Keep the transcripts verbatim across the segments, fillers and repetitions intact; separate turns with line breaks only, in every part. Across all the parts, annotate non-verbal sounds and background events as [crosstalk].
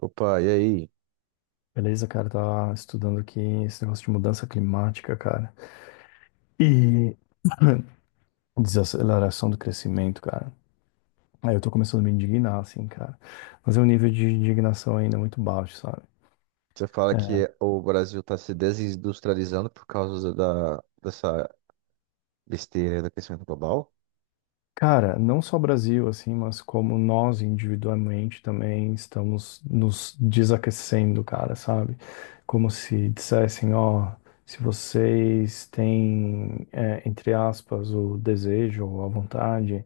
Opa, e aí?
Beleza, cara, tá estudando aqui esse negócio de mudança climática, cara. E [clears throat] desaceleração do crescimento, cara. Aí eu tô começando a me indignar, assim, cara. Mas é um nível de indignação ainda muito baixo, sabe? É,
Você fala que o Brasil está se desindustrializando por causa da, dessa besteira do crescimento global?
Cara, não só Brasil, assim, mas como nós individualmente também estamos nos desaquecendo, cara, sabe? Como se dissessem, ó, se vocês têm, é, entre aspas, o desejo ou a vontade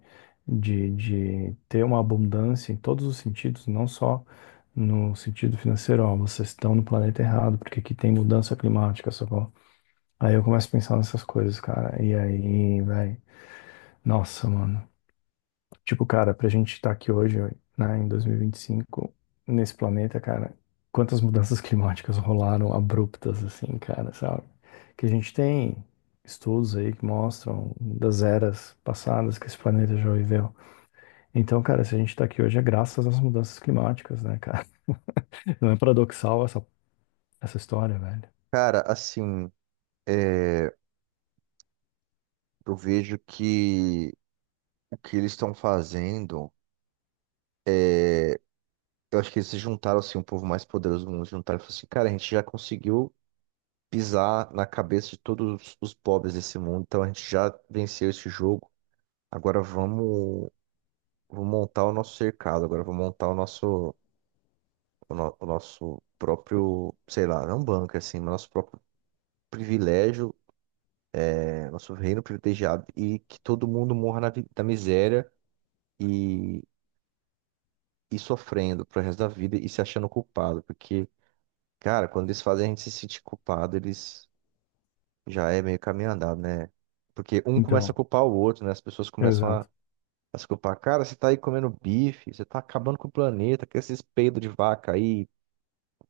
de, de ter uma abundância em todos os sentidos, não só no sentido financeiro, ó, vocês estão no planeta errado, porque aqui tem mudança climática, sacou? Aí eu começo a pensar nessas coisas, cara, e aí, velho, nossa, mano. Tipo, cara, pra gente estar aqui hoje, né, em dois mil e vinte e cinco, nesse planeta, cara, quantas mudanças [laughs] climáticas rolaram abruptas, assim, cara, sabe? Que a gente tem estudos aí que mostram das eras passadas que esse planeta já viveu. Então, cara, se a gente tá aqui hoje é graças às mudanças climáticas, né, cara? [laughs] Não é paradoxal essa, essa história, velho.
Cara, assim, é, eu vejo que o que eles estão fazendo, eu acho que eles se juntaram, assim, o povo mais poderoso do mundo se juntaram e falaram assim, cara, a gente já conseguiu pisar na cabeça de todos os pobres desse mundo, então a gente já venceu esse jogo, agora vamos, vamos montar o nosso cercado, agora vamos montar o nosso o, no- o nosso próprio, sei lá, não bunker, assim, mas nosso próprio privilégio, é, nosso reino privilegiado e que todo mundo morra na, vi- na miséria e, e sofrendo pro resto da vida e se achando culpado, porque, cara, quando eles fazem a gente se sentir culpado, eles já é meio caminho andado, né? Porque um começa a
Então,
culpar o outro, né? As pessoas começam a,
exato.
a se culpar. Cara, você tá aí comendo bife, você tá acabando com o planeta, com esses peidos de vaca aí.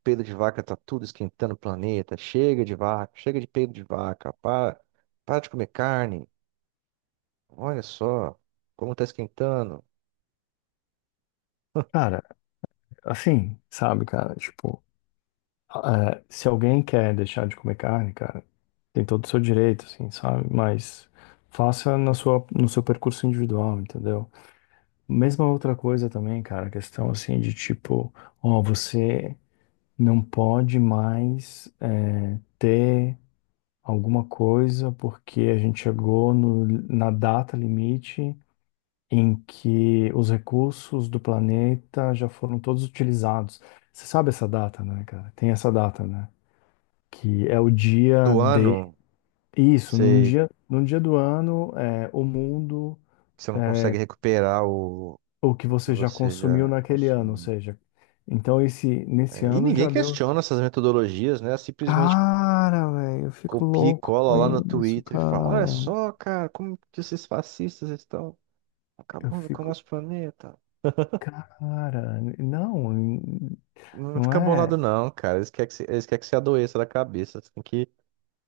Peido de vaca tá tudo esquentando o planeta. Chega de vaca, chega de peido de vaca. Para, para de comer carne. Olha só como tá esquentando.
Cara, assim, sabe, cara, tipo. É, se alguém quer deixar de comer carne, cara, tem todo o seu direito, assim, sabe? Mas faça na sua, no seu percurso individual, entendeu? Mesma outra coisa também, cara, a questão assim de tipo, ó, você não pode mais é, ter alguma coisa porque a gente chegou no- na data limite em que os recursos do planeta já foram todos utilizados. Você sabe essa data, né, cara? Tem essa data, né? que é o dia
Do
de
ano,
isso, num
você,
dia, num dia do ano, é, o mundo,
você não
é,
consegue recuperar o,
o que
o que
você já
você
consumiu
já
naquele ano, ou
consumiu.
seja, então esse nesse
É, e
ano
ninguém
já deu.
questiona essas metodologias, né? Simplesmente
Cara, velho, eu fico
copia e
louco
cola
com
lá no
isso,
Twitter e fala: Olha
cara.
só, cara, como que esses fascistas estão
Eu
acabando com o
fico,
nosso planeta.
cara, não,
Não
não
fica bolado,
é.
não, cara. Eles querem que você, eles querem que você adoeça da cabeça. Você tem que.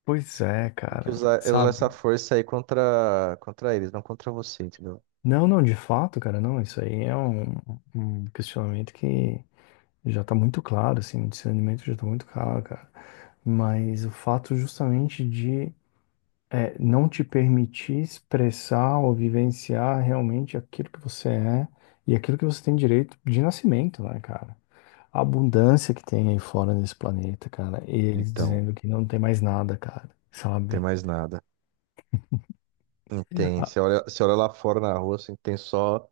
Pois é,
Tem que
cara,
usar, é usar essa
sabe?
força aí contra, contra eles, não contra você, entendeu?
Não, não, de fato, cara, não, isso aí é um, um questionamento que já tá muito claro, assim, o discernimento já tá muito claro, cara. Mas o fato justamente de é, não te permitir expressar ou vivenciar realmente aquilo que você é e aquilo que você tem direito de nascimento, né, cara? A abundância que tem aí fora nesse planeta, cara. Eles
Então,
dizendo que não tem mais nada, cara,
não tem
sabe?
mais nada. Não tem.
Ah,
Você olha, você olha lá fora na rua, assim, tem só,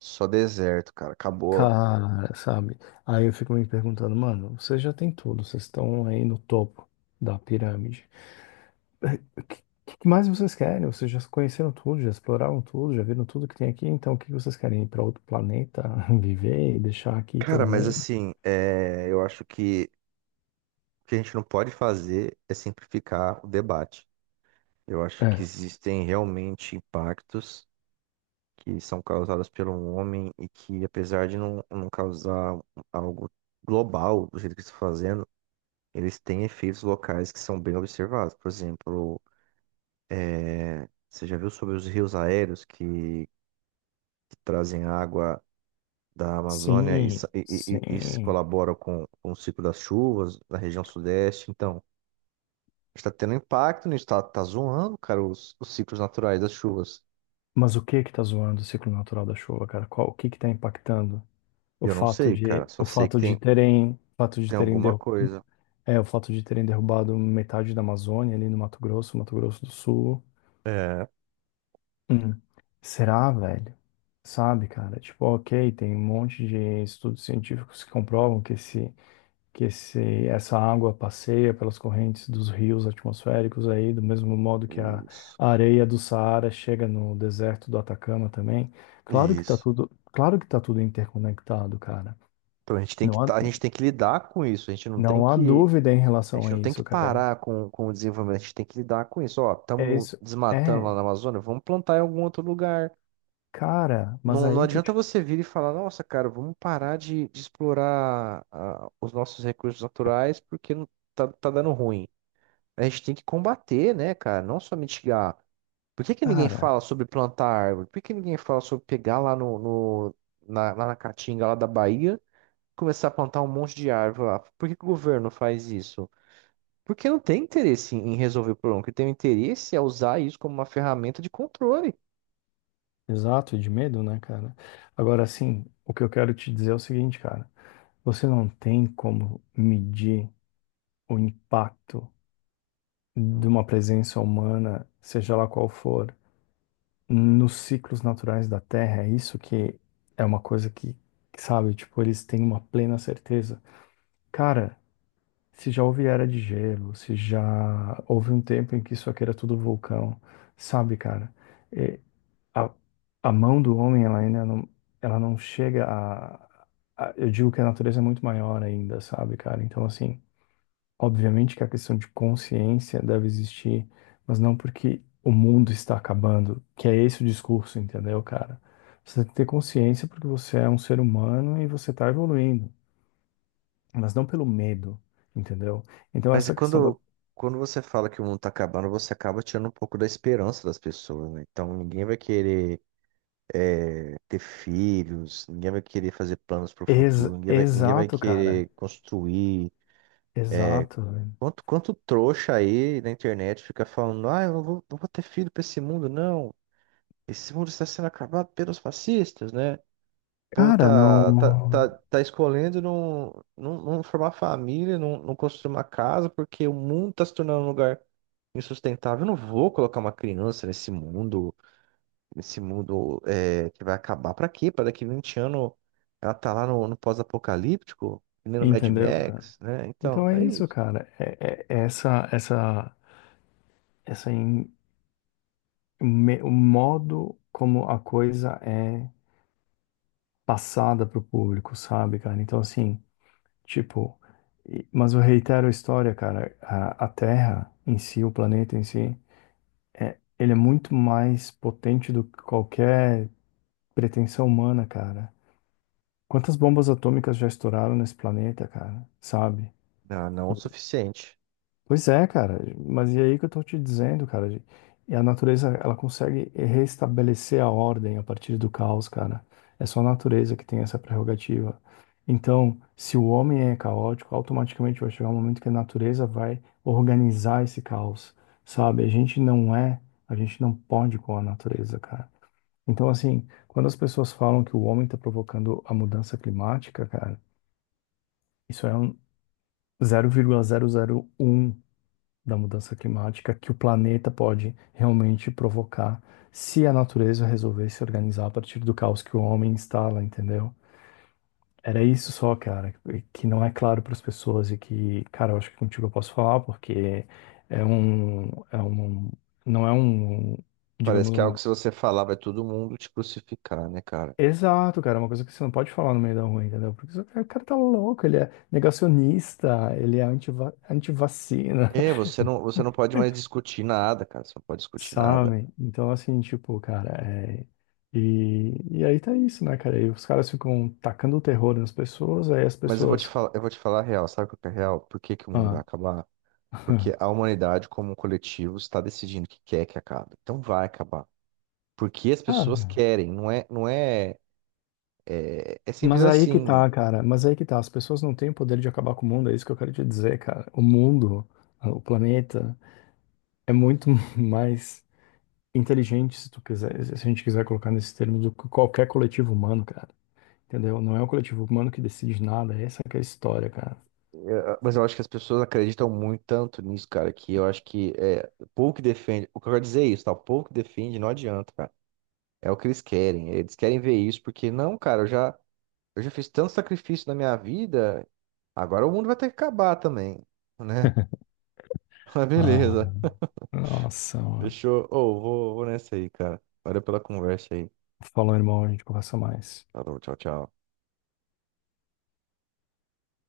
só deserto, cara. Acabou.
cara, sabe? Aí eu fico me perguntando, mano, vocês já têm tudo, vocês estão aí no topo da pirâmide. O que mais vocês querem? Vocês já conheceram tudo, já exploraram tudo, já viram tudo que tem aqui, então o que vocês querem? Ir para outro planeta, [laughs] viver e deixar aqui
Cara,
todo
mas
mundo?
assim, é, eu acho que o que a gente não pode fazer é simplificar o debate. Eu acho que
É.
existem realmente impactos que são causados pelo homem e que, apesar de não, não causar algo global do jeito que está fazendo. Eles têm efeitos locais que são bem observados. Por exemplo, é, você já viu sobre os rios aéreos que, que trazem água da Amazônia e,
Sim,
sa- e- e- e- e se
sim.
colaboram com, com o ciclo das chuvas na região sudeste? Então, está tendo impacto nisso, está tá tá zoando, cara, os, os ciclos naturais das chuvas.
Mas o que que tá zoando o ciclo natural da chuva, cara? Qual, o que que tá impactando?
E
O
Eu não
fato
sei,
de,
cara, só
o
sei que
fato de
tem,
terem, o fato de
tem
terem
alguma
derru-
coisa.
é, o fato de terem derrubado metade da Amazônia ali no Mato Grosso, Mato Grosso do Sul.
É,
Hum, será, velho? Sabe, cara? Tipo, ok, tem um monte de estudos científicos que comprovam que esse, que esse, essa água passeia pelas correntes dos rios atmosféricos aí, do mesmo modo que a
isso,
areia do Saara chega no deserto do Atacama também. Claro que tá
isso.
tudo, claro que tá tudo interconectado, cara.
Então a gente tem que,
Não há,
tá- a gente tem que lidar com isso, a gente não tem
não há
que.
dúvida em
A
relação
gente
a
não tem que
isso, cara.
parar com, com o desenvolvimento, a gente tem que lidar com isso. Ó,
É
estamos
isso.
desmatando lá
É,
na Amazônia, vamos plantar em algum outro lugar.
cara, mas
Não, não
aí que eu
adianta
te.
você vir e falar, nossa, cara, vamos parar de, de explorar ah, os nossos recursos naturais porque não- tá, tá dando ruim. A gente tem que combater, né, cara? Não só mitigar. Por que que ninguém
Cara,
fala sobre plantar árvore? Por que que ninguém fala sobre pegar lá no, no- na, lá na Caatinga, lá da Bahia, e começar a plantar um monte de árvore lá? Por que que o governo faz isso? Porque não tem interesse em resolver o problema. O que tem interesse é usar isso como uma ferramenta de controle.
exato, e de medo, né, cara? Agora, assim, o que eu quero te dizer é o seguinte, cara. Você não tem como medir o impacto de uma presença humana, seja lá qual for, nos ciclos naturais da Terra. É isso que é uma coisa que, sabe, tipo, eles têm uma plena certeza. Cara, se já houve era de gelo, se já houve um tempo em que isso aqui era tudo vulcão, sabe, cara? a, a mão do homem, ela ainda não, ela não chega a, a- Eu digo que a natureza é muito maior ainda, sabe, cara? Então, assim, obviamente que a questão de consciência deve existir, mas não porque o mundo está acabando, que é esse o discurso, entendeu, cara? Você tem que ter consciência porque você é um ser humano e você está evoluindo, mas não pelo medo, entendeu? Então,
Mas
essa questão da.
quando, quando você fala que o mundo tá acabando, você acaba tirando um pouco da esperança das pessoas, né? Então ninguém vai querer ter filhos, ninguém vai querer fazer planos para o
Ex-
futuro, ninguém vai, ninguém vai
exato, cara.
querer construir.
Exato, velho.
Quanto, quanto trouxa aí na internet fica falando, ah, eu não vou, não vou ter filho para esse mundo, não. Esse mundo está sendo acabado pelos fascistas, né? Povo
Cara,
tá, tá, tá,
não.
tá escolhendo não, não, não formar família, não, não construir uma casa, porque o mundo tá se tornando um lugar insustentável. Eu não vou colocar uma criança nesse mundo, nesse mundo é, que vai acabar. Pra quê? Pra daqui vinte anos ela tá lá no, no pós-apocalíptico, que nem no Mad
Entendeu, cara?
Max, né? Então,
Então é
é
isso,
isso.
cara. É, é- é essa, essa, essa em- me- o modo como a coisa é passada pro público, sabe, cara? Então assim, tipo, e- mas eu reitero a história, cara. A, a Terra em si, o planeta em si, é, ele é muito mais potente do que qualquer pretensão humana, cara. Quantas bombas atômicas já estouraram nesse planeta, cara? Sabe?
Não, não é o suficiente.
Pois é, cara, mas e aí que eu tô te dizendo, cara, de- e a natureza, ela consegue restabelecer a ordem a partir do caos, cara. É só a natureza que tem essa prerrogativa. Então, se o homem é caótico, automaticamente vai chegar um momento que a natureza vai organizar esse caos, sabe? A gente não é, a gente não pode com a natureza, cara. Então, assim, quando as pessoas falam que o homem tá provocando a mudança climática, cara, isso é um zero vírgula zero zero vírgula um da mudança climática que o planeta pode realmente provocar se a natureza resolver se organizar a partir do caos que o homem instala, entendeu? Era isso só, cara, que não é claro para as pessoas e que, cara, eu acho que contigo eu posso falar porque é um, é um, não é um,
Parece
digamos,
que é algo
uma.
que se você falar vai todo mundo te crucificar, né, cara?
Exato, cara, é uma coisa que você não pode falar no meio da rua, entendeu? Porque o cara tá louco, ele é negacionista, ele é antiva, antivacina.
É, você não, você não pode mais discutir nada, cara. Você não pode discutir nada.
Sabe? Então, assim, tipo, cara, é... E, e aí tá isso, né, cara? E os caras ficam tacando o terror nas pessoas, aí as
Mas eu vou te
pessoas.
falar, eu vou te falar a real. Sabe o que é real? Por que que o mundo vai
Ah,
acabar? Porque a humanidade, como um coletivo, está decidindo que quer que acabe. Então vai acabar. Porque as pessoas
cara,
querem, não é, não é, é, é simples
mas aí que
assim.
tá, cara. Mas aí que tá. As pessoas não têm o poder de acabar com o mundo, é isso que eu quero te dizer, cara. O mundo, ah, o planeta, é muito [laughs] mais inteligente, se tu quiser, se a gente quiser colocar nesse termo, do que qualquer coletivo humano, cara. Entendeu? Não é o coletivo humano que decide nada, essa que é a história, cara.
Ah, mas eu acho que as pessoas acreditam muito tanto nisso, cara, que eu acho que é, pouco que defende. O que eu quero dizer é isso, tá? O pouco que defende não adianta, cara. É o que eles querem. Eles querem ver isso, porque não, cara, eu já, eu já fiz tanto sacrifício na minha vida, agora o mundo vai ter que acabar também, né?
[laughs]
[laughs] Mas
Ah,
beleza.
nossa.
Fechou. Ô, vou, vou nessa aí, cara. Valeu pela conversa aí.
Falou, irmão, a gente conversa mais.
Falou, tchau, tchau.